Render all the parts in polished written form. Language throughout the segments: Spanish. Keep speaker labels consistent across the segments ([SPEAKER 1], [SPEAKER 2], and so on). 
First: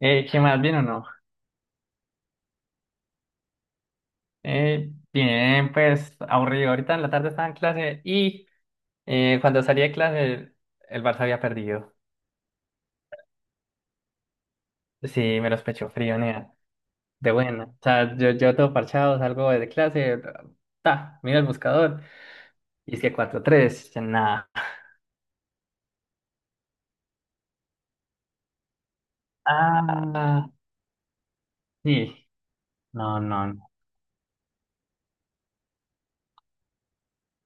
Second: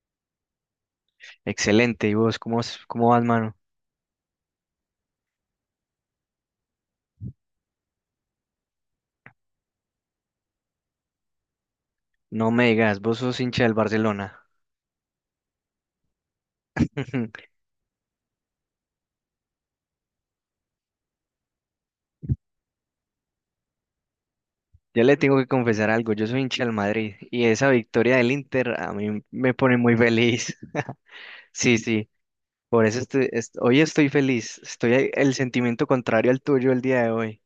[SPEAKER 1] ¿Qué más? ¿Bien o no?
[SPEAKER 2] Excelente. ¿Y vos cómo, cómo vas, mano?
[SPEAKER 1] Bien, pues aburrido. Ahorita en la tarde estaba en clase y cuando salí de clase el Barça había perdido.
[SPEAKER 2] No me digas, vos sos hincha del Barcelona.
[SPEAKER 1] Sí, me los pecho frío, nea. De buena. O sea, yo todo parchado, salgo de clase, ta, mira el buscador y es que 4-3, nada.
[SPEAKER 2] Ya le tengo que confesar algo, yo soy hincha del Madrid y esa victoria del Inter a mí me pone muy
[SPEAKER 1] Ah,
[SPEAKER 2] feliz. Sí, sí,
[SPEAKER 1] sí.
[SPEAKER 2] por eso
[SPEAKER 1] No,
[SPEAKER 2] estoy,
[SPEAKER 1] no, no.
[SPEAKER 2] hoy estoy feliz. El sentimiento contrario al tuyo el día de hoy.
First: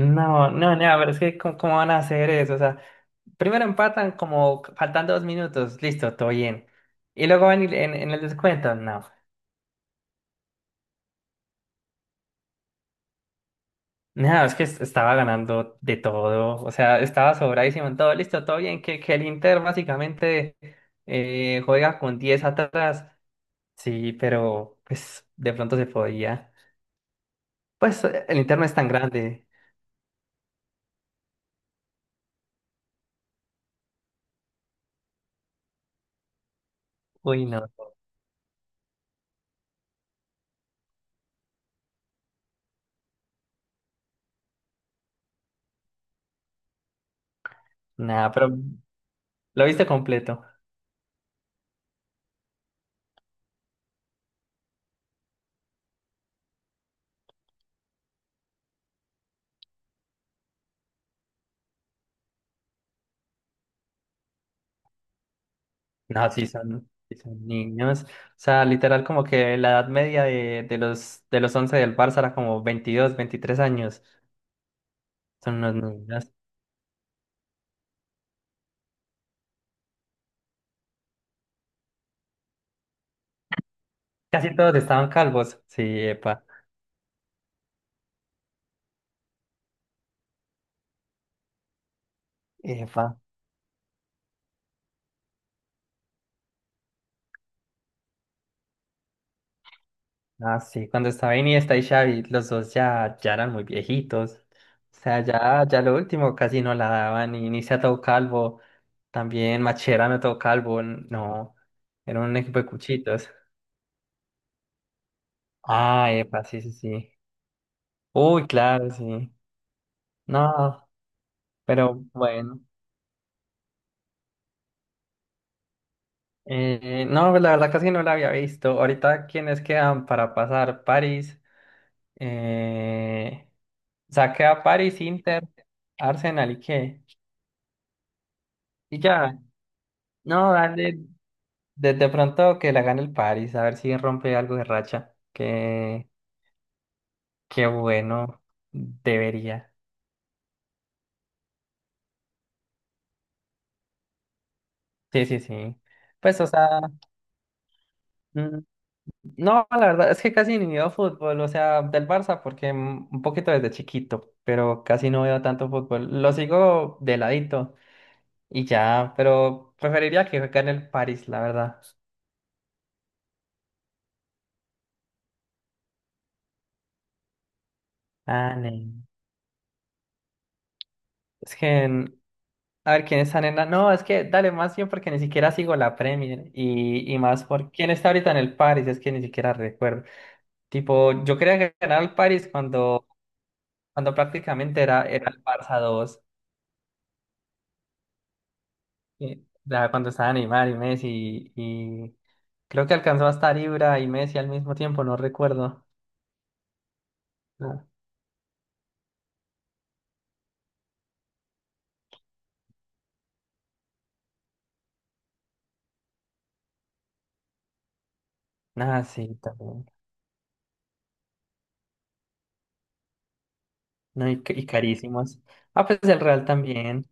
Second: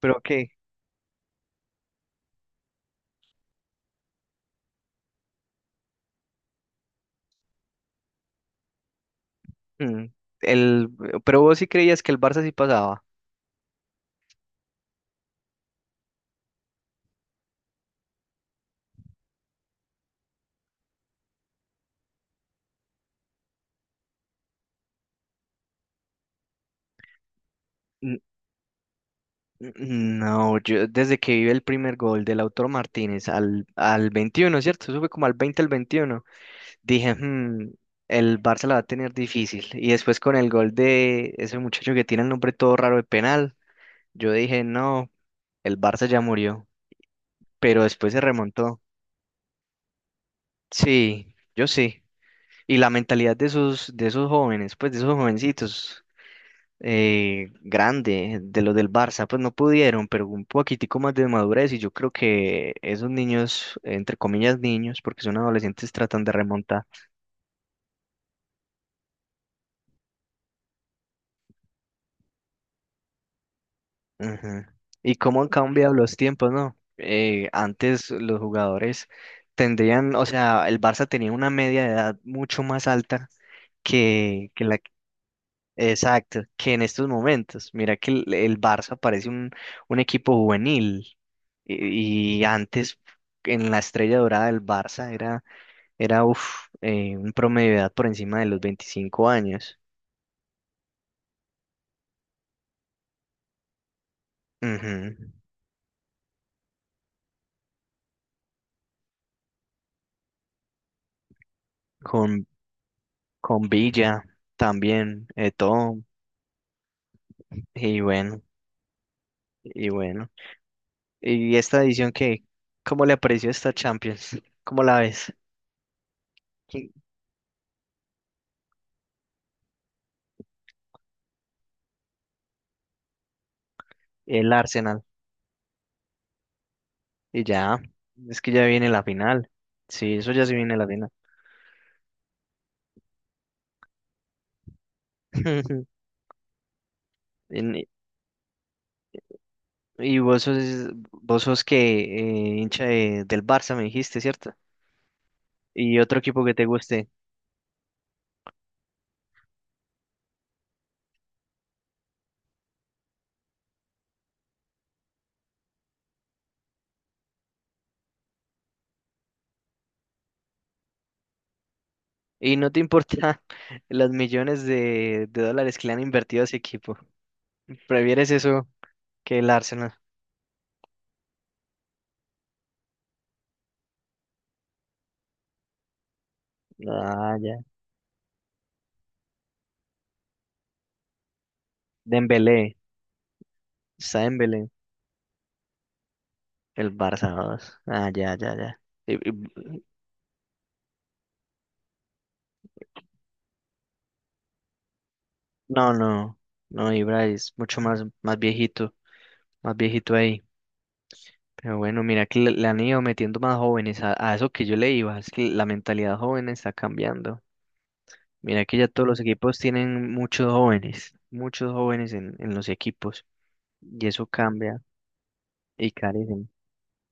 [SPEAKER 2] ¿Pero qué?
[SPEAKER 1] no, nea, pero es que ¿cómo van a hacer eso? O sea, primero empatan como faltan 2 minutos, listo, todo bien. Y luego en el descuento, no.
[SPEAKER 2] Mm. El, pero vos sí creías que el Barça sí pasaba.
[SPEAKER 1] Nada, estaba ganando de todo, o sea, estaba sobradísimo en todo, listo, todo bien, que el Inter básicamente juega con 10 atrás, sí, pero pues de pronto se podía. Pues
[SPEAKER 2] N-
[SPEAKER 1] el Inter no es tan grande,
[SPEAKER 2] n- No, yo desde que vi el primer gol de Lautaro Martínez al 21, ¿cierto? Eso fue como al 20 al 21. Dije,
[SPEAKER 1] uy, no,
[SPEAKER 2] "Hmm, el Barça la va a tener difícil". Y después con el gol de ese muchacho que tiene el nombre todo raro de penal, yo dije, no, el Barça ya murió. Pero después se
[SPEAKER 1] nada, pero
[SPEAKER 2] remontó.
[SPEAKER 1] lo viste completo.
[SPEAKER 2] Sí, yo sí. Y la mentalidad de esos, jóvenes, pues de esos jovencitos, grande, de los del Barça, pues no pudieron, pero un poquitico más de madurez. Y yo creo que esos niños, entre comillas niños, porque son adolescentes, tratan
[SPEAKER 1] No,
[SPEAKER 2] de remontar.
[SPEAKER 1] sí son niños, o sea, literal como que la edad media de los 11 del Barça era como 22, 23 años,
[SPEAKER 2] Ujú. Y cómo han
[SPEAKER 1] son unos
[SPEAKER 2] cambiado los
[SPEAKER 1] niños.
[SPEAKER 2] tiempos, ¿no? Antes los jugadores tendrían, o sea, el Barça tenía una media de edad mucho más alta que,
[SPEAKER 1] Casi
[SPEAKER 2] que
[SPEAKER 1] todos estaban calvos, sí,
[SPEAKER 2] exacto,
[SPEAKER 1] epa.
[SPEAKER 2] que en estos momentos. Mira que el Barça parece un equipo juvenil y antes
[SPEAKER 1] Epa.
[SPEAKER 2] en la estrella dorada del Barça era un promedio de edad por encima de los 25 años.
[SPEAKER 1] Ah, sí, cuando estaba Iniesta y Xavi, los dos ya eran muy viejitos. O sea,
[SPEAKER 2] Ujú.
[SPEAKER 1] ya lo último casi no la daban. Y Iniesta todo calvo, también Macherano todo calvo. No, era un
[SPEAKER 2] Con,
[SPEAKER 1] equipo de cuchitos.
[SPEAKER 2] con Villa también, Eto'o,
[SPEAKER 1] Ah, epa, sí, sí, sí.
[SPEAKER 2] y bueno.
[SPEAKER 1] Uy, claro, sí.
[SPEAKER 2] Y bueno,
[SPEAKER 1] No,
[SPEAKER 2] y esta
[SPEAKER 1] pero
[SPEAKER 2] edición que,
[SPEAKER 1] bueno.
[SPEAKER 2] ¿cómo le pareció esta Champions? ¿Cómo la ves? ¿Qui-
[SPEAKER 1] No, pues la verdad casi no la había visto. Ahorita, ¿quiénes quedan para pasar? París. Eh, o sea,
[SPEAKER 2] El
[SPEAKER 1] queda París,
[SPEAKER 2] Arsenal.
[SPEAKER 1] Inter, Arsenal y qué.
[SPEAKER 2] Y ya, es que ya viene
[SPEAKER 1] Y
[SPEAKER 2] la
[SPEAKER 1] ya.
[SPEAKER 2] final. Sí, eso ya
[SPEAKER 1] No,
[SPEAKER 2] se viene la
[SPEAKER 1] dale,
[SPEAKER 2] final.
[SPEAKER 1] de pronto que la gane el París, a ver si rompe algo de racha. Qué
[SPEAKER 2] En-
[SPEAKER 1] bueno, debería.
[SPEAKER 2] Y vos sos que hincha del Barça, me dijiste, ¿cierto?
[SPEAKER 1] Sí, sí, sí.
[SPEAKER 2] Y otro
[SPEAKER 1] Pues,
[SPEAKER 2] equipo
[SPEAKER 1] o
[SPEAKER 2] que te
[SPEAKER 1] sea,
[SPEAKER 2] guste.
[SPEAKER 1] mm, no, la verdad es que casi ni veo fútbol, o sea, del Barça, porque un poquito desde chiquito, pero casi no veo tanto fútbol. Lo sigo de ladito y ya, pero preferiría que gane el París, la verdad.
[SPEAKER 2] Y no te importa los millones de dólares que le han invertido a ese equipo. ¿Prefieres
[SPEAKER 1] Ah,
[SPEAKER 2] eso
[SPEAKER 1] ne.
[SPEAKER 2] que el Arsenal?
[SPEAKER 1] Es que a ver quién está en la... No, es que dale más bien porque ni siquiera sigo la Premier y
[SPEAKER 2] Ah,
[SPEAKER 1] más
[SPEAKER 2] ya.
[SPEAKER 1] por quién está ahorita en el Paris, es que ni siquiera recuerdo. Tipo, yo creía que ganaba el Paris
[SPEAKER 2] Dembélé,
[SPEAKER 1] cuando
[SPEAKER 2] está Dembélé.
[SPEAKER 1] prácticamente era el Barça dos
[SPEAKER 2] El Barça dos. Ah, ya, ya, ya. Y- y-
[SPEAKER 1] ya cuando estaba Neymar y Messi y creo que alcanzó a estar Ibra y Messi al mismo tiempo, no recuerdo.
[SPEAKER 2] no, no, no, Ibra es mucho
[SPEAKER 1] No.
[SPEAKER 2] más, más viejito ahí. Pero bueno, mira que le han ido metiendo más jóvenes a eso que yo le iba. Es que la mentalidad joven está cambiando. Mira que ya
[SPEAKER 1] Nada,
[SPEAKER 2] todos los
[SPEAKER 1] sí,
[SPEAKER 2] equipos
[SPEAKER 1] también.
[SPEAKER 2] tienen muchos jóvenes en los equipos. Y eso
[SPEAKER 1] No, y
[SPEAKER 2] cambia
[SPEAKER 1] carísimos. Ah,
[SPEAKER 2] y
[SPEAKER 1] pues el Real
[SPEAKER 2] carecen.
[SPEAKER 1] también.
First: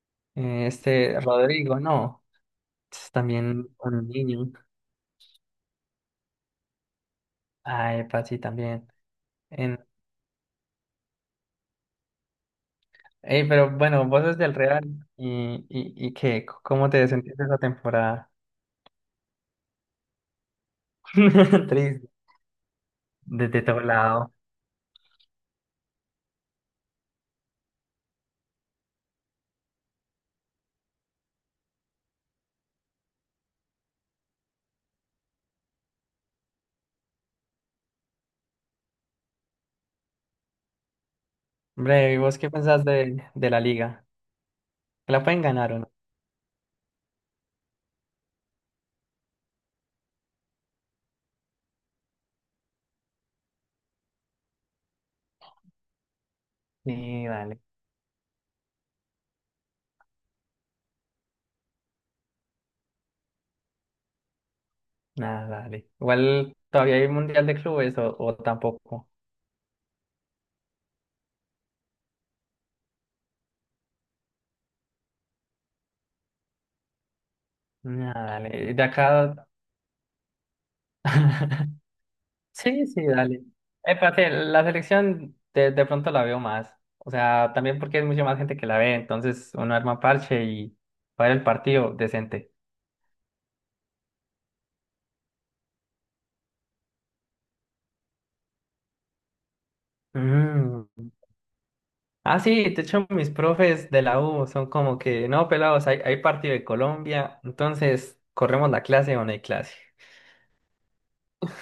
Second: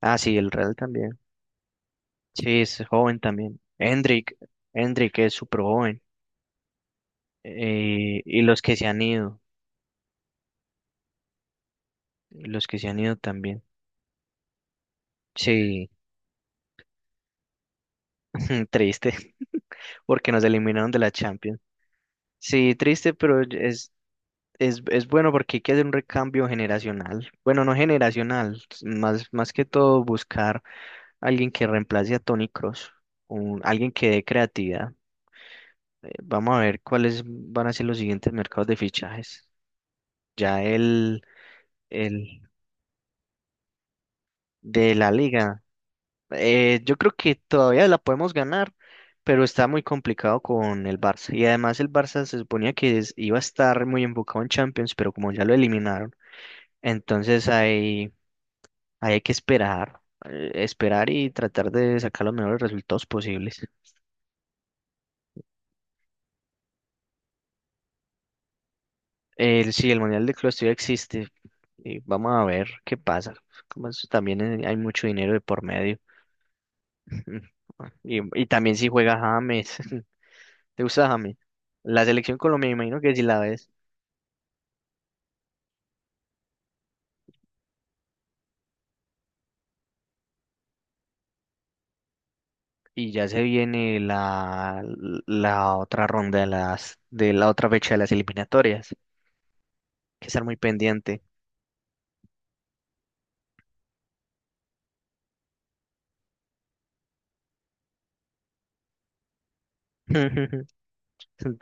[SPEAKER 2] Ah, sí, el Real también.
[SPEAKER 1] Rodrigo, no,
[SPEAKER 2] Sí, es
[SPEAKER 1] es
[SPEAKER 2] joven también.
[SPEAKER 1] también un niño.
[SPEAKER 2] Hendrik es súper joven.
[SPEAKER 1] Ay,
[SPEAKER 2] Eh,
[SPEAKER 1] epa, sí,
[SPEAKER 2] y los que se
[SPEAKER 1] también.
[SPEAKER 2] han ido.
[SPEAKER 1] En...
[SPEAKER 2] Los que se han ido
[SPEAKER 1] Ey,
[SPEAKER 2] también.
[SPEAKER 1] pero bueno, vos sos del Real y,
[SPEAKER 2] Sí,
[SPEAKER 1] y, y qué, ¿cómo te sentiste esa temporada?
[SPEAKER 2] triste, porque nos eliminaron de la Champions.
[SPEAKER 1] Triste,
[SPEAKER 2] Sí, triste, pero
[SPEAKER 1] desde todo
[SPEAKER 2] es,
[SPEAKER 1] lado.
[SPEAKER 2] es bueno porque hay que hacer un recambio generacional. Bueno, no generacional, más que todo buscar alguien que reemplace a Toni Kroos, alguien que dé creatividad. Vamos a ver cuáles van a ser los siguientes mercados de fichajes. Ya
[SPEAKER 1] Hombre, ¿y vos
[SPEAKER 2] el
[SPEAKER 1] qué pensás de la liga?
[SPEAKER 2] de la
[SPEAKER 1] ¿Que la pueden
[SPEAKER 2] liga.
[SPEAKER 1] ganar o no?
[SPEAKER 2] Yo creo que todavía la podemos ganar, pero está muy complicado con el Barça. Y además el Barça se suponía que iba a estar muy enfocado en Champions, pero como ya lo eliminaron,
[SPEAKER 1] Sí,
[SPEAKER 2] entonces
[SPEAKER 1] dale,
[SPEAKER 2] hay, que esperar, esperar y tratar de sacar los mejores resultados posibles.
[SPEAKER 1] nada, dale. Igual todavía hay Mundial de Clubes o tampoco.
[SPEAKER 2] El, sí, el Mundial de Clubes todavía existe. Y vamos a ver qué pasa. Como eso también hay mucho dinero de por medio. Y,
[SPEAKER 1] Nada,
[SPEAKER 2] y
[SPEAKER 1] dale.
[SPEAKER 2] también
[SPEAKER 1] De
[SPEAKER 2] si juega
[SPEAKER 1] acá.
[SPEAKER 2] James. ¿Te gusta James? La selección Colombia, me
[SPEAKER 1] Sí,
[SPEAKER 2] imagino
[SPEAKER 1] sí,
[SPEAKER 2] que si
[SPEAKER 1] dale.
[SPEAKER 2] la ves.
[SPEAKER 1] Espérate, la selección de pronto la veo más. O sea, también porque hay mucha más gente que la ve, entonces uno arma parche y para el partido decente.
[SPEAKER 2] Y ya se viene la otra ronda de de la otra fecha de las eliminatorias. Hay que estar muy
[SPEAKER 1] Mm.
[SPEAKER 2] pendiente.
[SPEAKER 1] Ah, sí, de hecho mis profes de la U son como que, no, pelados, hay partido de Colombia, entonces corremos la clase o no hay clase.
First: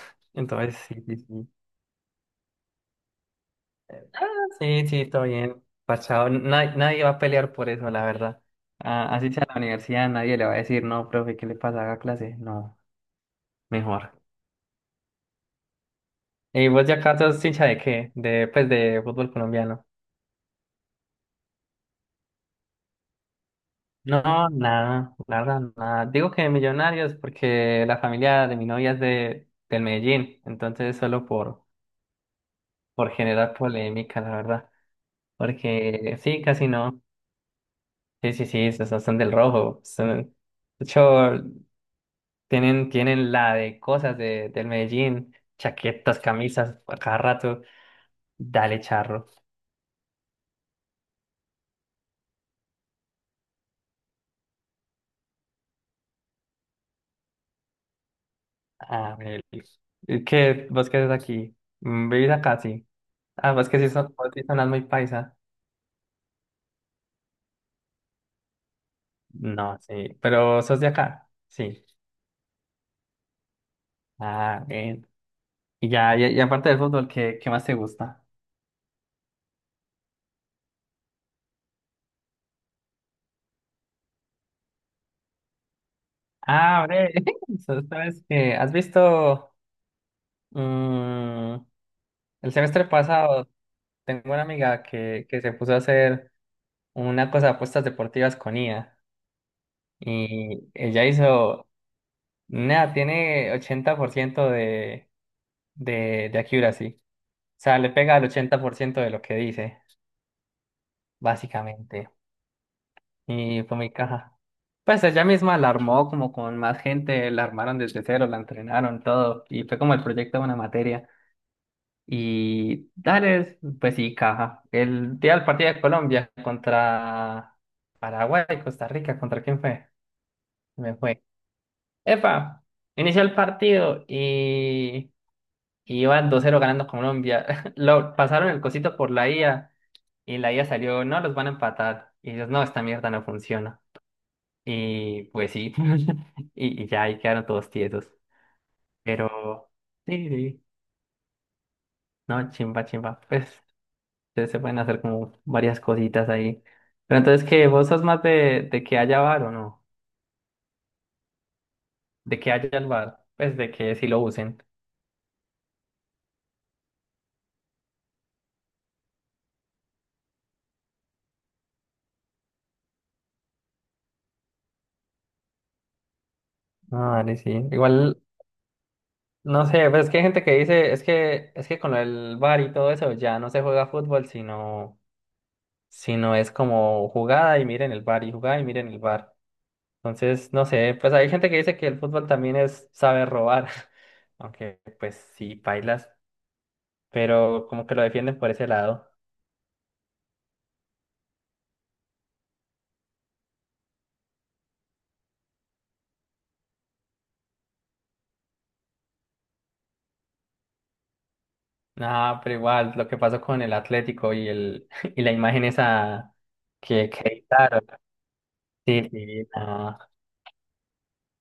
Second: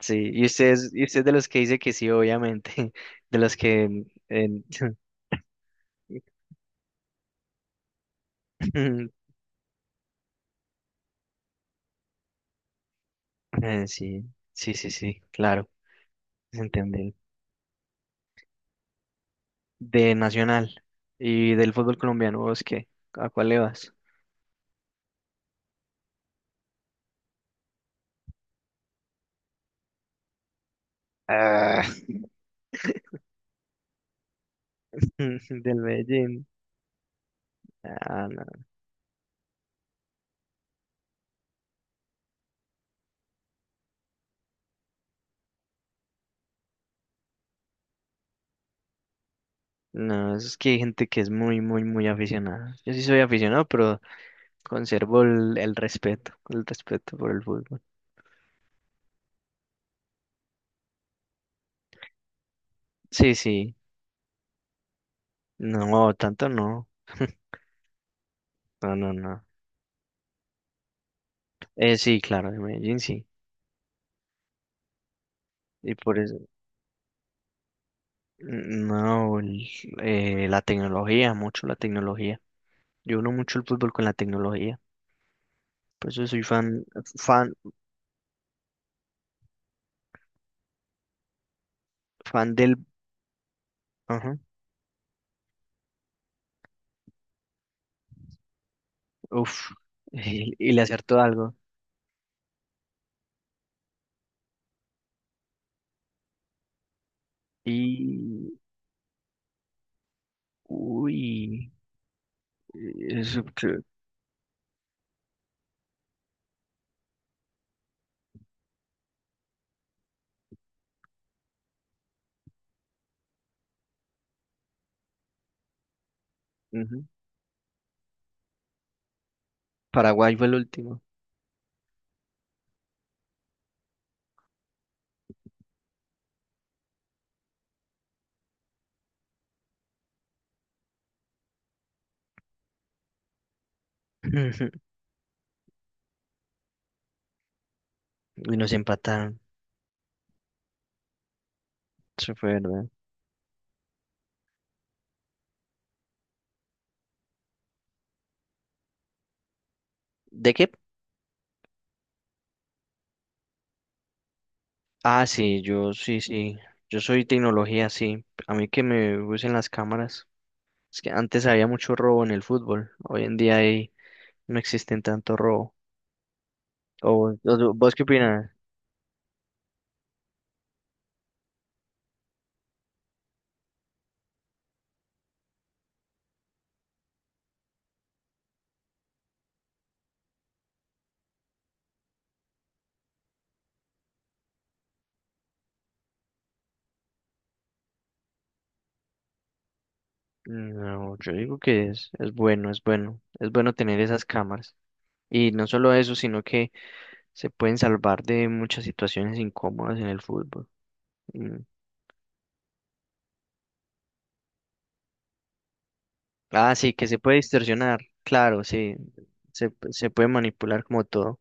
[SPEAKER 2] Sí,
[SPEAKER 1] Entonces, sí,
[SPEAKER 2] y
[SPEAKER 1] sí,
[SPEAKER 2] usted es de los
[SPEAKER 1] sí.
[SPEAKER 2] que dice que sí, obviamente. De los que
[SPEAKER 1] Ah,
[SPEAKER 2] eh,
[SPEAKER 1] sí, sí, todo bien, pachado. Nadie va a pelear por eso, la verdad. Ah, así sea la universidad, nadie le va a decir, no, profe, ¿qué le pasa? Haga clase. No, mejor.
[SPEAKER 2] sí, sí, sí, sí, claro, se
[SPEAKER 1] ¿Y vos ya
[SPEAKER 2] entiende.
[SPEAKER 1] acá sos hincha de qué? Pues, de fútbol colombiano.
[SPEAKER 2] De Nacional y del fútbol colombiano, ¿vos qué? ¿A cuál le vas?
[SPEAKER 1] No, nada, la verdad, nada. Digo que Millonarios porque la familia de mi novia es del Medellín, entonces solo por,
[SPEAKER 2] Ah,
[SPEAKER 1] por generar polémica, la verdad.
[SPEAKER 2] del
[SPEAKER 1] Porque sí,
[SPEAKER 2] Medellín.
[SPEAKER 1] casi no.
[SPEAKER 2] Ah,
[SPEAKER 1] Sí,
[SPEAKER 2] no.
[SPEAKER 1] sí, sí, son del rojo. De hecho, tienen la de cosas del Medellín, chaquetas, camisas, a cada rato. Dale, charro.
[SPEAKER 2] No, es que hay gente que es muy, muy, muy aficionada. Yo sí soy aficionado, pero conservo el respeto, el respeto por el fútbol.
[SPEAKER 1] Ah, ¿Qué? ¿Vos qué haces aquí? ¿Vivís acá? Sí.
[SPEAKER 2] Sí,
[SPEAKER 1] Ah,
[SPEAKER 2] sí.
[SPEAKER 1] vos sí sonás muy paisa.
[SPEAKER 2] No, tanto no. No, no, no.
[SPEAKER 1] No, sí. Pero sos de acá. Sí.
[SPEAKER 2] Sí, claro, de Medellín sí.
[SPEAKER 1] Ah, bien. Y
[SPEAKER 2] Y
[SPEAKER 1] ya,
[SPEAKER 2] por
[SPEAKER 1] y,
[SPEAKER 2] eso,
[SPEAKER 1] y aparte del fútbol, ¿qué más te gusta?
[SPEAKER 2] mm, no, la tecnología, mucho la tecnología. Yo uno mucho el fútbol con la tecnología. Por eso soy
[SPEAKER 1] Ah,
[SPEAKER 2] fan,
[SPEAKER 1] hombre.
[SPEAKER 2] fan,
[SPEAKER 1] sos- ¿Sabes que ¿Has visto? mm, el
[SPEAKER 2] fan del...
[SPEAKER 1] semestre pasado tengo
[SPEAKER 2] Ajá,
[SPEAKER 1] una amiga que se puso a hacer una cosa de apuestas deportivas con IA.
[SPEAKER 2] uf, y,
[SPEAKER 1] Y
[SPEAKER 2] y le
[SPEAKER 1] ella
[SPEAKER 2] acertó algo.
[SPEAKER 1] hizo. Nada, tiene 80% de accuracy. O sea, le pega al
[SPEAKER 2] Y...
[SPEAKER 1] 80% de lo que dice,
[SPEAKER 2] Uy,
[SPEAKER 1] básicamente.
[SPEAKER 2] eso
[SPEAKER 1] Y fue
[SPEAKER 2] creo.
[SPEAKER 1] mi caja. Pues ella misma la armó como con más gente, la armaron desde cero, la entrenaron, todo. Y fue como el proyecto de una materia. Y dale, pues sí, caja. El día del partido de Colombia
[SPEAKER 2] Ujú.
[SPEAKER 1] contra Paraguay, Costa Rica, ¿contra quién fue?
[SPEAKER 2] Paraguay fue el
[SPEAKER 1] Me
[SPEAKER 2] último.
[SPEAKER 1] fue. Epa, inició el partido y iban 2-0 ganando Colombia. Lo pasaron el cosito por la IA y la IA salió, no, los van a empatar. Y ellos, no, esta mierda no funciona. Y pues sí, y ya ahí quedaron todos tiesos.
[SPEAKER 2] Y nos empataron.
[SPEAKER 1] Pero sí, sí,
[SPEAKER 2] Eso
[SPEAKER 1] no,
[SPEAKER 2] fue
[SPEAKER 1] chimba,
[SPEAKER 2] verdad.
[SPEAKER 1] chimba. Pues se pueden hacer como varias cositas ahí. Pero entonces, ¿qué? ¿Vos sos más de que haya bar o no?
[SPEAKER 2] ¿De qué?
[SPEAKER 1] De que haya el bar, pues de que sí lo usen.
[SPEAKER 2] Ah, sí, yo sí, sí. Yo soy tecnología, sí. A mí que me usen las cámaras. Es que antes había mucho robo en el fútbol. Hoy en día ahí no existen tanto robo. ¿O
[SPEAKER 1] Ah, dale, sí.
[SPEAKER 2] vos qué
[SPEAKER 1] Igual,
[SPEAKER 2] opinas?
[SPEAKER 1] no sé, pues es que hay gente que dice, es que con el bar y todo eso ya no se juega fútbol, sino es como jugada y miren el bar y jugada y miren el bar. Entonces, no sé, pues hay gente que dice que el fútbol también es saber robar, aunque pues sí, pailas pero como que lo defienden por ese lado.
[SPEAKER 2] No, yo digo que es, bueno, es bueno. Es bueno tener esas cámaras. Y no solo eso, sino que se pueden salvar de muchas situaciones incómodas en el fútbol. Mm.
[SPEAKER 1] Ah, pero igual, lo que pasó con el Atlético y el y la imagen esa
[SPEAKER 2] Ah, sí, que
[SPEAKER 1] que,
[SPEAKER 2] se
[SPEAKER 1] que
[SPEAKER 2] puede
[SPEAKER 1] editaron.
[SPEAKER 2] distorsionar, claro, sí.
[SPEAKER 1] Sí, sí,
[SPEAKER 2] Se,
[SPEAKER 1] no.
[SPEAKER 2] se puede manipular como todo.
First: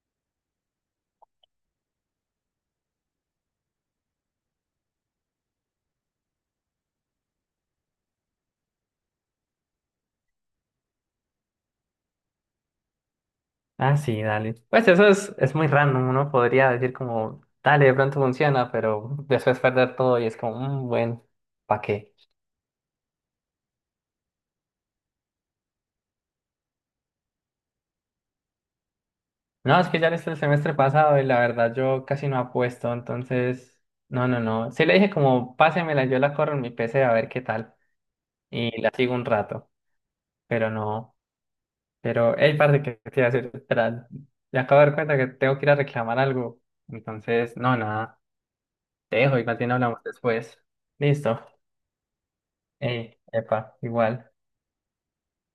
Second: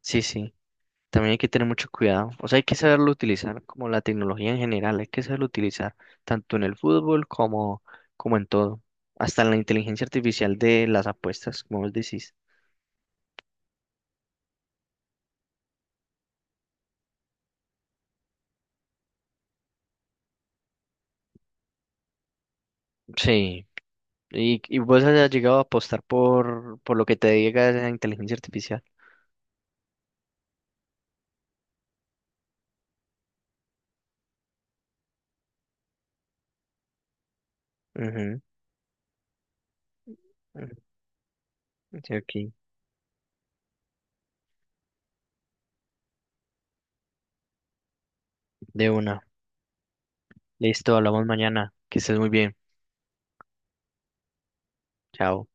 [SPEAKER 2] Sí, sí. También hay que tener mucho cuidado. O sea, hay que saberlo utilizar, como la tecnología en general, hay que saberlo utilizar, tanto en el fútbol como, como en todo. Hasta en la inteligencia artificial de las apuestas, como vos decís.
[SPEAKER 1] Ah, sí, dale. Pues eso es muy random, uno podría decir como, dale, de pronto funciona, pero después perder todo y es como, "Mm, bueno, ¿para qué?
[SPEAKER 2] Sí. Y vos has llegado a apostar por, lo que te diga esa inteligencia artificial.
[SPEAKER 1] No, es que ya desde el semestre pasado y la verdad yo casi no apuesto, entonces, no, no, no. Sí le dije como, pásemela, yo la corro en mi PC a ver qué tal
[SPEAKER 2] Ujú,
[SPEAKER 1] y la sigo un rato, pero
[SPEAKER 2] ujú.
[SPEAKER 1] no,
[SPEAKER 2] Sí,
[SPEAKER 1] pero,
[SPEAKER 2] aquí,
[SPEAKER 1] hey, parte que te iba a decir, espera, me acabo de dar cuenta que tengo que ir a reclamar algo, entonces, no, nada,
[SPEAKER 2] de
[SPEAKER 1] te
[SPEAKER 2] una.
[SPEAKER 1] dejo, igual bien hablamos después.
[SPEAKER 2] Listo, hablamos
[SPEAKER 1] Listo,
[SPEAKER 2] mañana. Que estés muy bien.
[SPEAKER 1] hey, epa, igual.
[SPEAKER 2] Chao.